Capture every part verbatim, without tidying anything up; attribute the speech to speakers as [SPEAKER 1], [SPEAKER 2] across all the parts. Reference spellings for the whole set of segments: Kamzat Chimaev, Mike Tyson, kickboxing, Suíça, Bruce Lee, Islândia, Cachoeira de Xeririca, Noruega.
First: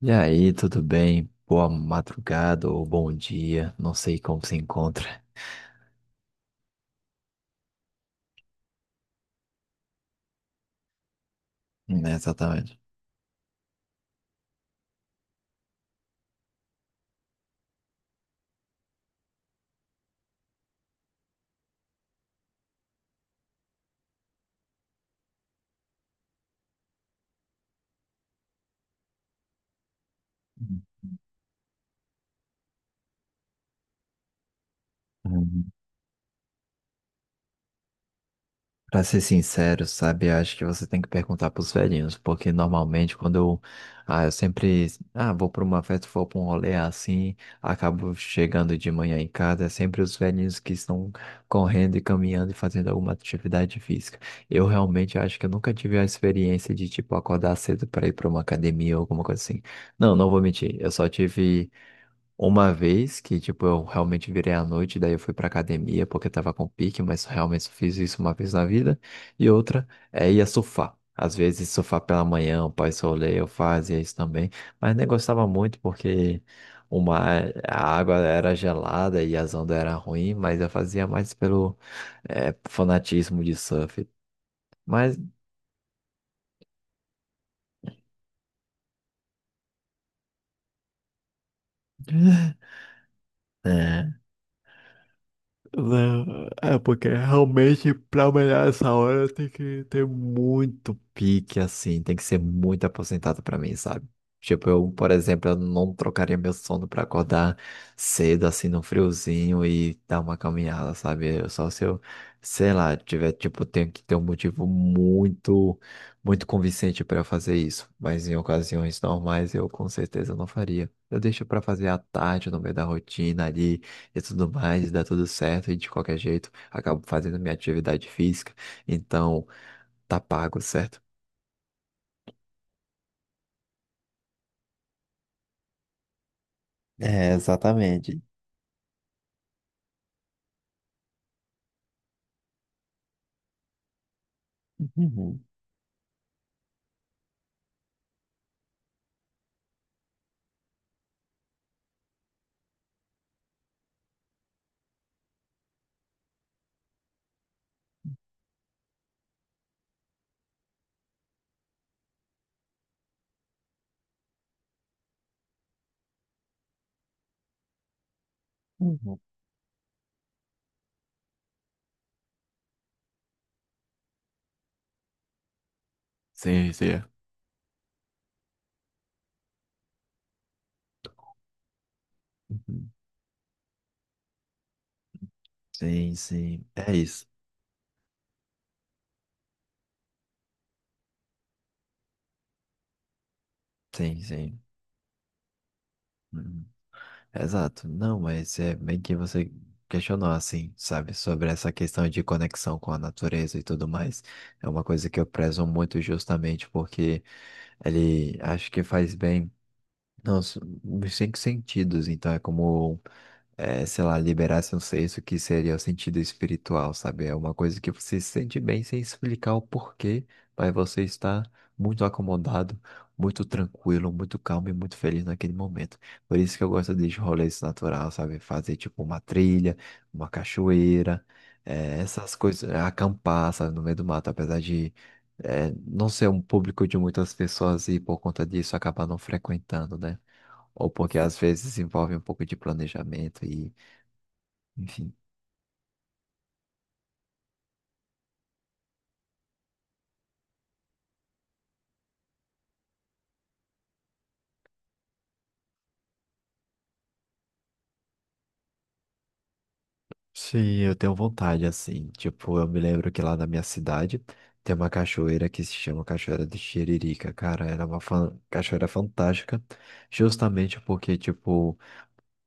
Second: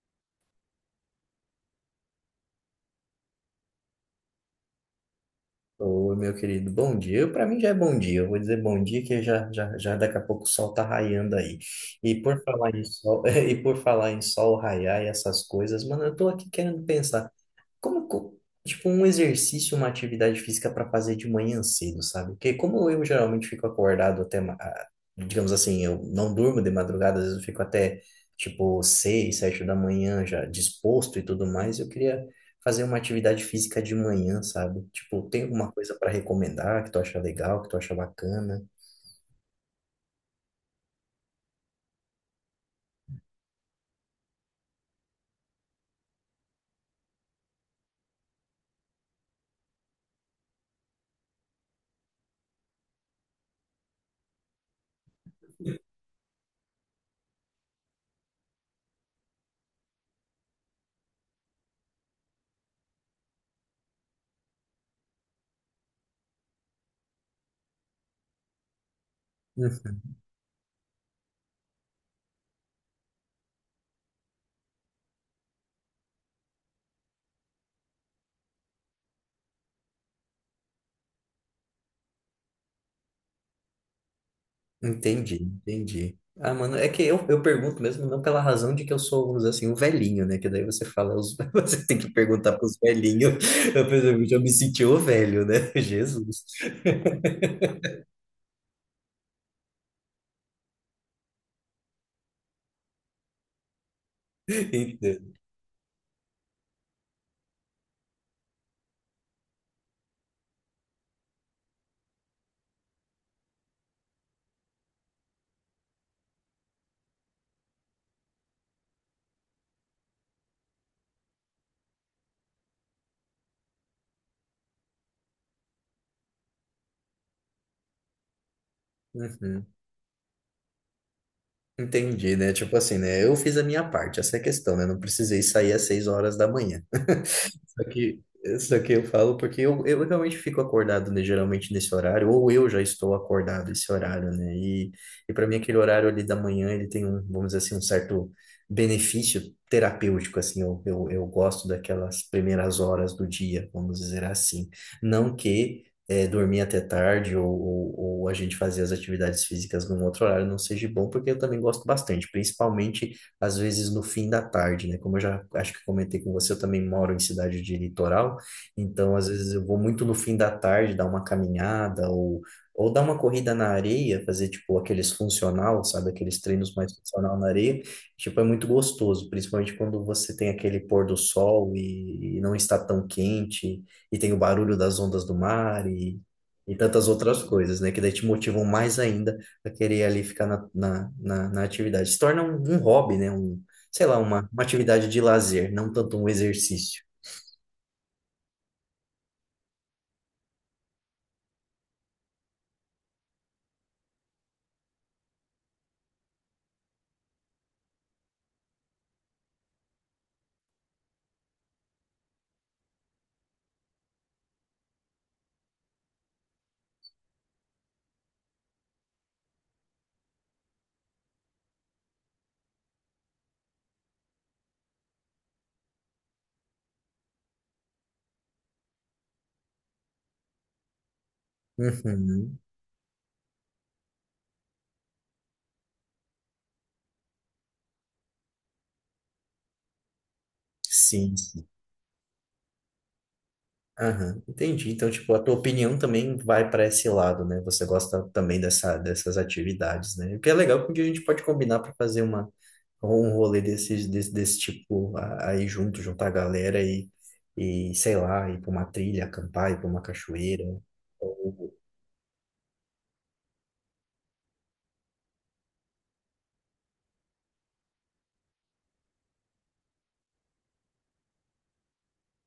[SPEAKER 1] E aí, tudo bem? Boa madrugada ou bom dia, não sei como se encontra.
[SPEAKER 2] Ô, meu querido, bom dia. Para mim já é bom dia. Eu vou dizer bom dia que já, já, já daqui a pouco o sol tá raiando aí.
[SPEAKER 1] Né,
[SPEAKER 2] E por falar
[SPEAKER 1] exatamente.
[SPEAKER 2] em sol, e por falar em sol raiar e essas coisas, mano, eu tô aqui querendo pensar. Como, co- tipo, um exercício, uma atividade física para fazer de manhã cedo, sabe? Porque como eu geralmente fico acordado até, ma- ah, digamos assim, eu não durmo de madrugada, às vezes eu fico até, tipo, seis, sete da manhã já disposto e tudo mais, eu queria fazer uma atividade física de manhã, sabe? Tipo, tem
[SPEAKER 1] Uhum.
[SPEAKER 2] alguma coisa para recomendar que tu acha legal, que tu acha bacana?
[SPEAKER 1] Pra ser sincero, sabe, eu acho que você tem que perguntar pros velhinhos, porque normalmente quando eu, ah, eu sempre, ah, vou pra uma festa, vou pra um rolê assim, acabo chegando de manhã em casa, é sempre os velhinhos que estão correndo e caminhando e fazendo alguma atividade física. Eu realmente acho que eu nunca tive a experiência de, tipo, acordar cedo pra ir pra uma academia ou alguma coisa assim. Não, não vou mentir, eu só tive uma vez que, tipo, eu realmente virei à noite, daí eu fui pra academia porque tava com pique, mas realmente só fiz isso uma vez na vida. E outra é ia surfar. Às vezes surfar pela manhã, o pai solê, eu fazia isso também. Mas nem gostava muito porque uma, a água era gelada e as ondas eram ruins, mas eu fazia mais pelo eh, fanatismo de surf. Mas
[SPEAKER 2] Entendi, entendi. Ah, mano, é que eu, eu pergunto mesmo não pela razão de que eu sou, vamos dizer assim, um velhinho, né? Que daí você fala, os- você tem que perguntar pros velhinhos. Eu, por
[SPEAKER 1] eh,
[SPEAKER 2] exemplo, já me senti o velho, né? Jesus.
[SPEAKER 1] Não, é porque realmente pra melhorar essa hora tem que ter muito pique, assim, tem que ser muito aposentado pra mim, sabe? Tipo, eu, por
[SPEAKER 2] Entendo.
[SPEAKER 1] exemplo, eu não trocaria meu sono pra acordar cedo, assim, no friozinho e dar uma caminhada, sabe? Eu só se eu, sei lá, tiver, tipo, tenho que ter um motivo muito, muito convincente pra eu fazer isso. Mas em ocasiões normais eu com certeza não faria. Eu deixo pra fazer à tarde, no meio da rotina ali e tudo mais, dá tudo certo e de qualquer jeito acabo fazendo minha atividade física, então
[SPEAKER 2] Uhum.
[SPEAKER 1] tá pago, certo?
[SPEAKER 2] Entendi, né? Tipo assim, né? Eu fiz a minha parte, essa é a questão, né? Não precisei sair às seis horas da manhã.
[SPEAKER 1] É,
[SPEAKER 2] Só
[SPEAKER 1] exatamente.
[SPEAKER 2] que, isso aqui eu falo porque eu, eu realmente fico acordado, né, geralmente nesse horário, ou eu já estou acordado esse horário, né? E, e
[SPEAKER 1] Uhum,
[SPEAKER 2] para mim aquele horário ali da manhã, ele tem um, vamos dizer assim, um certo benefício terapêutico, assim, eu, eu, eu gosto daquelas primeiras horas do dia, vamos dizer assim. Não que eh, dormir até tarde ou, ou, ou a gente fazer as atividades físicas num outro horário não seja bom, porque eu também gosto bastante, principalmente às vezes no fim da tarde, né? Como eu já acho que comentei com você, eu também moro em cidade de litoral, então
[SPEAKER 1] uhum.
[SPEAKER 2] às vezes eu vou muito no fim da tarde dar uma caminhada ou, ou dar uma corrida na areia, fazer tipo aqueles funcional, sabe? Aqueles
[SPEAKER 1] Sim,
[SPEAKER 2] treinos mais
[SPEAKER 1] sim.
[SPEAKER 2] funcional na areia. Tipo, é muito gostoso, principalmente quando você tem aquele pôr do sol e, e não está
[SPEAKER 1] Uhum.
[SPEAKER 2] tão quente, e tem o barulho das ondas do mar
[SPEAKER 1] Sim,
[SPEAKER 2] e,
[SPEAKER 1] sim.
[SPEAKER 2] e
[SPEAKER 1] É
[SPEAKER 2] tantas
[SPEAKER 1] isso.
[SPEAKER 2] outras coisas, né? Que daí te motivam mais ainda pra querer ali ficar na, na, na, na atividade. Se torna um, um hobby, né? Um, sei lá,
[SPEAKER 1] Sim,
[SPEAKER 2] uma,
[SPEAKER 1] sim.
[SPEAKER 2] uma atividade de lazer, não tanto um
[SPEAKER 1] Uhum.
[SPEAKER 2] exercício.
[SPEAKER 1] Exato. Não, mas é bem que você questionou, assim, sabe, sobre essa questão de conexão com a natureza e tudo mais. É uma coisa que eu prezo muito justamente porque ele acho que faz bem, não, s- nos cinco sentidos. Então é como é, sei lá, liberasse um senso que seria o sentido espiritual, sabe? É uma coisa que você se sente bem sem explicar o porquê, mas você está muito acomodado, muito tranquilo, muito calmo e muito feliz naquele momento. Por isso que eu gosto de rolês natural, sabe? Fazer tipo uma trilha, uma cachoeira, é, essas
[SPEAKER 2] Uhum.
[SPEAKER 1] coisas, é, acampar, sabe, no meio do mato, apesar de é, não ser um público de muitas pessoas e por conta disso acabar não frequentando, né? Ou porque
[SPEAKER 2] Sim,
[SPEAKER 1] às
[SPEAKER 2] sim.
[SPEAKER 1] vezes envolve um pouco de planejamento e
[SPEAKER 2] Aham, entendi. Então,
[SPEAKER 1] enfim.
[SPEAKER 2] tipo, a tua opinião também vai para esse lado, né? Você gosta também dessa, dessas atividades, né? O que é legal, porque a gente pode combinar para fazer uma, um rolê desses, desse, desse tipo a- aí junto, juntar a galera e, e, sei lá, ir para uma trilha, acampar, ir para uma cachoeira.
[SPEAKER 1] Sim, eu tenho vontade,
[SPEAKER 2] Ou...
[SPEAKER 1] assim. Tipo, eu me lembro que lá na minha cidade tem uma cachoeira que se chama Cachoeira de Xeririca. Cara, era uma fan- cachoeira fantástica, justamente porque, tipo,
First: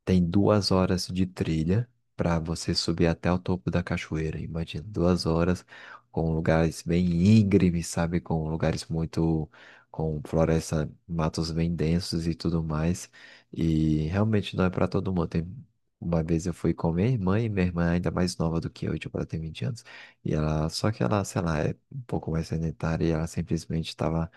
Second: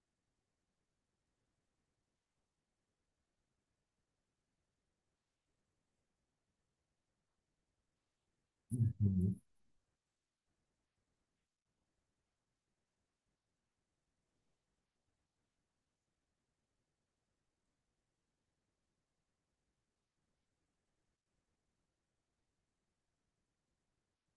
[SPEAKER 1] tem duas horas de trilha para você subir até o topo da cachoeira. Imagina, duas horas com lugares bem íngremes, sabe? Com lugares
[SPEAKER 2] Uhum,
[SPEAKER 1] muito, com floresta, matos bem densos e tudo mais. E realmente não é para todo mundo. Tem- Uma vez eu fui com minha irmã, e minha irmã é ainda mais nova do que eu, tipo, ela tem vinte anos. E ela, só que ela, sei lá, é um pouco mais sedentária e ela simplesmente estava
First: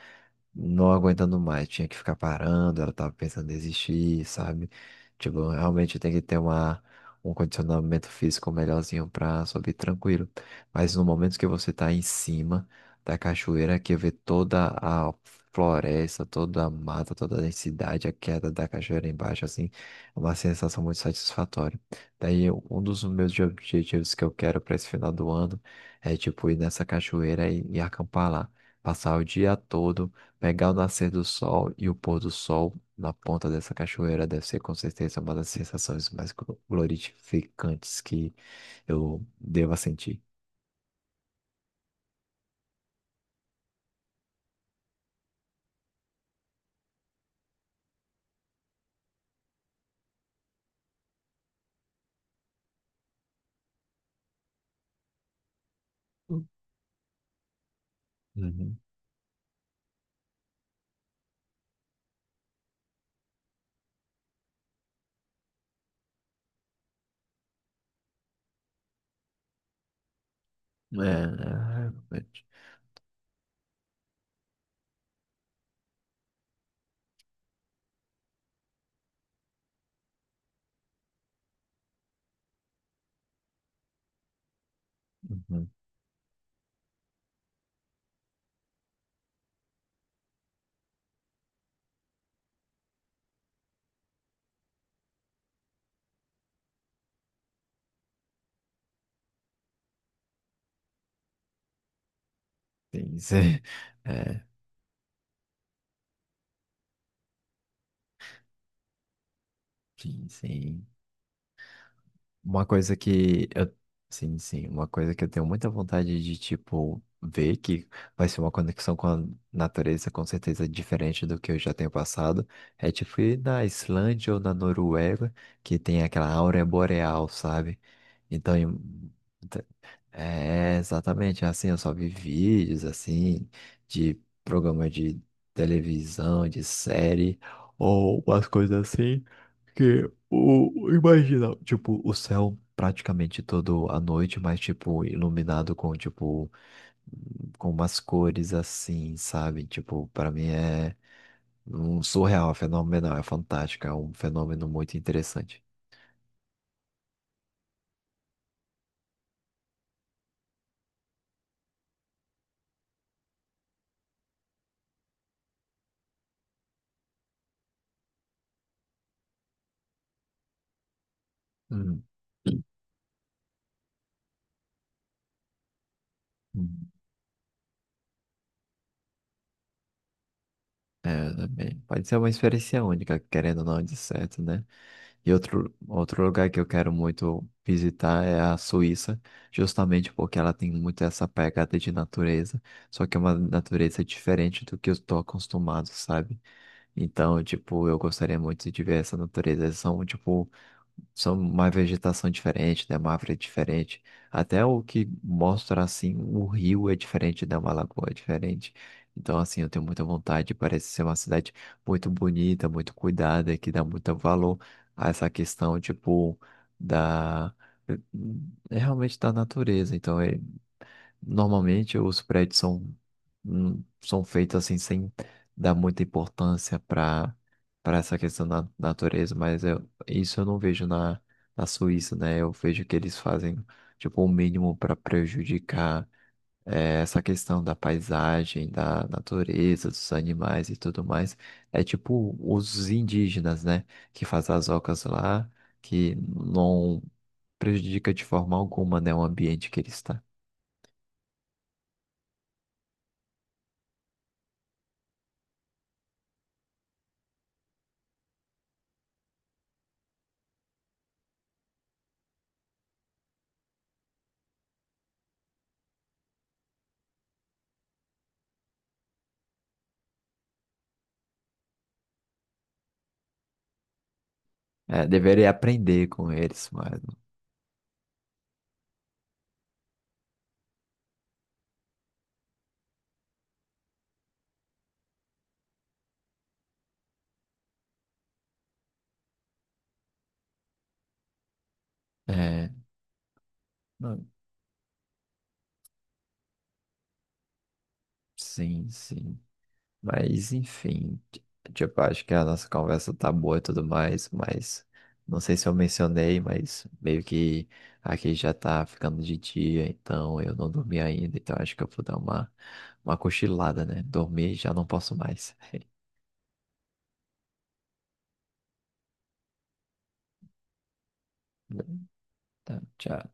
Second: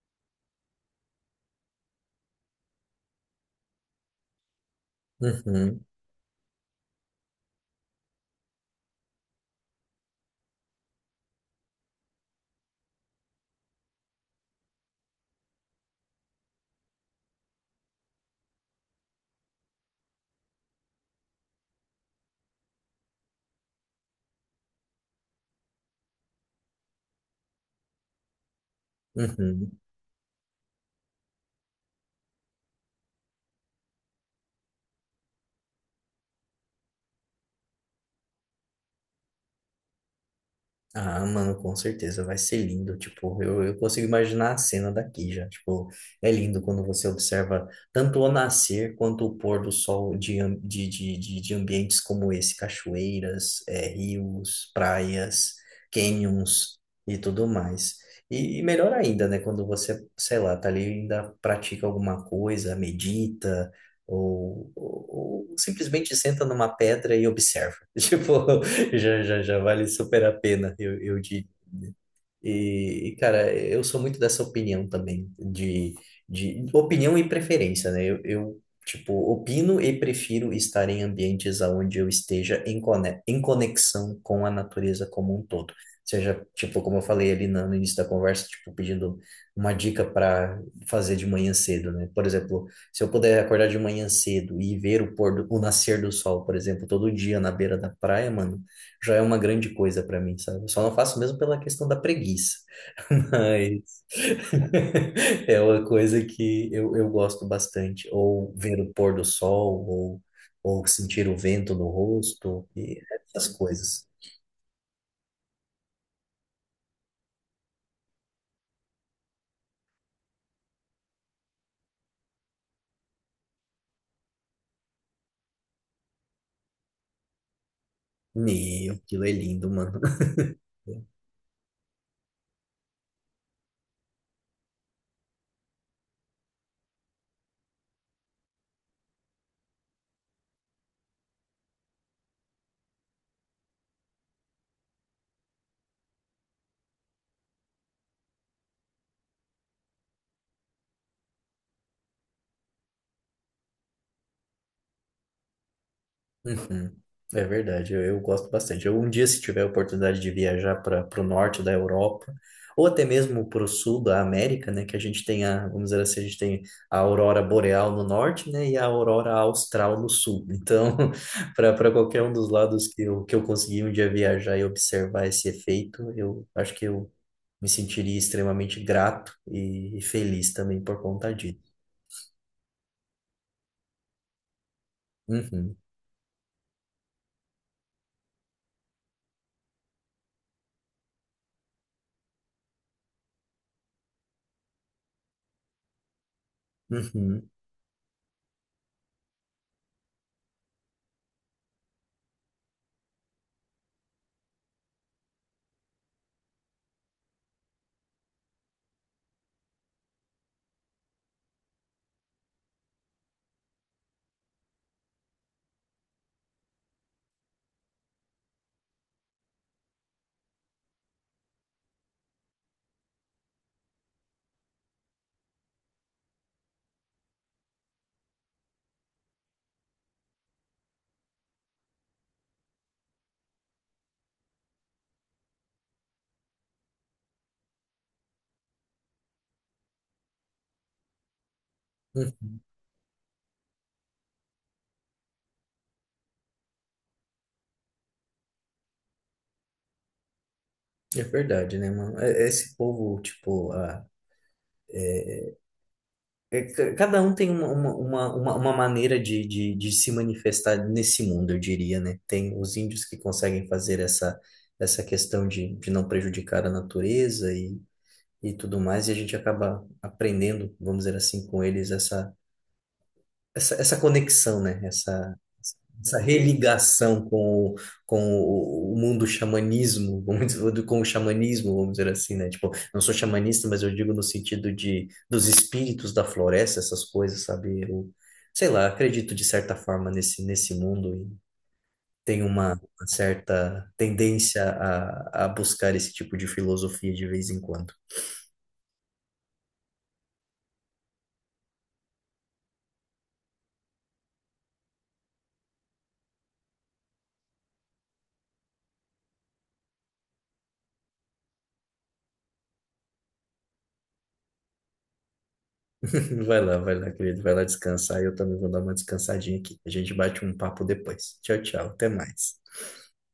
[SPEAKER 1] não aguentando mais, tinha que ficar parando, ela tava pensando em desistir, sabe? Tipo,
[SPEAKER 2] uhum,
[SPEAKER 1] realmente tem que ter uma, um condicionamento físico melhorzinho pra subir tranquilo. Mas no momento que você tá em cima da cachoeira, que vê toda a floresta, toda a mata, toda a densidade, a queda da cachoeira embaixo, assim, é uma sensação muito satisfatória. Daí, um dos meus objetivos que eu quero para esse final do ano é, tipo, ir nessa cachoeira e, e acampar lá. Passar o dia
[SPEAKER 2] uhum.
[SPEAKER 1] todo, pegar o nascer do sol e o pôr do sol na ponta dessa cachoeira deve ser com certeza uma das sensações mais glo- glorificantes que eu deva sentir.
[SPEAKER 2] Ah, mano, com certeza vai ser lindo. Tipo, eu, eu consigo imaginar a cena daqui já. Tipo, é lindo quando você observa tanto o nascer quanto o pôr do sol de, am- de, de, de, de ambientes como esse, cachoeiras, é, rios, praias,
[SPEAKER 1] Hum.
[SPEAKER 2] canyons e tudo mais. E, e
[SPEAKER 1] Uhum.
[SPEAKER 2] melhor ainda, né, quando você, sei lá, tá ali e ainda pratica alguma coisa, medita. Ou, ou, ou simplesmente senta numa pedra e observa. Tipo, já, já, já vale super a pena,
[SPEAKER 1] É,
[SPEAKER 2] eu, eu digo.
[SPEAKER 1] é, realmente.
[SPEAKER 2] E, e, cara, eu sou muito dessa opinião também, de, de opinião e preferência, né? Eu, eu, tipo, opino e prefiro estar em ambientes onde eu esteja em, cone- em conexão com a natureza como um
[SPEAKER 1] Uhum.
[SPEAKER 2] todo. Seja, tipo, como eu falei ali na- no início da conversa, tipo, pedindo uma dica para fazer de manhã cedo, né? Por exemplo, se eu puder acordar de manhã cedo e ver o pôr do, o nascer do sol, por exemplo, todo dia na beira da praia, mano já é uma grande coisa para mim, sabe? Eu só não faço mesmo pela questão da preguiça,
[SPEAKER 1] Sim, sim.
[SPEAKER 2] mas
[SPEAKER 1] É,
[SPEAKER 2] é uma coisa que eu, eu gosto bastante. Ou ver o pôr do sol, ou,
[SPEAKER 1] sim, sim.
[SPEAKER 2] ou sentir o vento no
[SPEAKER 1] Uma
[SPEAKER 2] rosto,
[SPEAKER 1] coisa
[SPEAKER 2] e
[SPEAKER 1] que
[SPEAKER 2] essas
[SPEAKER 1] eu.
[SPEAKER 2] coisas.
[SPEAKER 1] Sim, sim. Uma coisa que eu tenho muita vontade de, tipo, ver que vai ser uma conexão com a natureza, com certeza diferente do que eu já tenho passado. É tipo ir na Islândia ou na Noruega, que tem aquela áurea boreal, sabe? Então,
[SPEAKER 2] Meu, aquilo é lindo, mano.
[SPEAKER 1] é, exatamente, assim, eu só vi vídeos, assim, de programa de televisão, de série, ou umas coisas assim, que, o, imagina, tipo, o céu praticamente todo a noite, mas, tipo, iluminado com, tipo, com umas cores assim, sabe? Tipo, para mim é um surreal, é fenomenal, é fantástico, é um fenômeno muito interessante.
[SPEAKER 2] Uhum. É verdade, eu, eu gosto bastante. Eu, um dia, se tiver a oportunidade de viajar para o norte da Europa, ou até mesmo para o sul da América, né, que a gente tem a, vamos dizer assim, a gente tem a aurora boreal no norte, né, e a aurora austral no sul. Então, para para
[SPEAKER 1] Hum.
[SPEAKER 2] qualquer um dos lados que eu, que eu conseguir um dia viajar e observar esse efeito, eu acho que
[SPEAKER 1] Hum.
[SPEAKER 2] eu me sentiria extremamente grato e, e feliz também por conta disso.
[SPEAKER 1] Também. Pode ser uma experiência única, querendo ou não, de certo, né? E outro,
[SPEAKER 2] Uhum,
[SPEAKER 1] outro lugar que eu quero muito visitar é a Suíça, justamente porque ela tem muito essa pegada de natureza, só que é uma natureza diferente do que eu estou acostumado, sabe? Então,
[SPEAKER 2] uhum,
[SPEAKER 1] tipo, eu gostaria muito de ver essa natureza. São, tipo, são uma vegetação diferente, né? Uma árvore diferente. Até o que mostra assim, o rio é diferente, né? Uma lagoa é diferente. Então, assim, eu tenho muita vontade. Parece ser uma cidade muito bonita, muito cuidada, que dá muito valor a essa questão, tipo, da. É realmente da natureza. Então, é normalmente os prédios são, hum, são feitos assim sem dar muita importância para para essa questão da natureza, mas eu, isso eu não vejo na, na Suíça, né? Eu vejo que eles fazem tipo o mínimo para prejudicar eh, essa questão da paisagem, da natureza, dos animais e tudo mais. É tipo
[SPEAKER 2] uhum.
[SPEAKER 1] os indígenas, né? Que fazem as ocas lá, que não prejudica de forma alguma, né, o ambiente que ele está.
[SPEAKER 2] É verdade, né, mano? É- é esse povo, tipo, ah, é ca- cada um tem uma, uma, uma, uma uma maneira de, de, de se manifestar nesse mundo, eu diria, né? Tem os índios que conseguem fazer essa, essa questão de, de não prejudicar a natureza e, e tudo mais, e a gente acaba aprendendo, vamos dizer assim, com eles essa, essa conexão, né?
[SPEAKER 1] É,
[SPEAKER 2] Essa,
[SPEAKER 1] deveria aprender
[SPEAKER 2] essa
[SPEAKER 1] com eles, mano.
[SPEAKER 2] religação com, com o mundo xamanismo, vamos dizer, com o xamanismo, vamos dizer assim, né? Tipo, não sou xamanista, mas eu digo no sentido de dos espíritos da floresta, essas coisas, sabe? Eu, sei lá, acredito de certa forma nesse, nesse mundo e tenho
[SPEAKER 1] É,
[SPEAKER 2] uma, uma certa
[SPEAKER 1] não,
[SPEAKER 2] tendência a, a buscar esse tipo de filosofia de vez em quando.
[SPEAKER 1] sim, sim. Mas, enfim, ti- tipo, acho que a nossa conversa tá boa e tudo mais, mas não sei se eu mencionei, mas meio que aqui já tá ficando de dia, então eu não dormi ainda, então acho que eu vou dar uma, uma cochilada, né? Dormir já não posso mais.
[SPEAKER 2] Vai lá, vai lá, querido. Vai lá descansar. Eu também vou dar uma descansadinha aqui. A gente bate um papo depois. Tchau, tchau. Até
[SPEAKER 1] Tá,
[SPEAKER 2] mais.
[SPEAKER 1] tchau.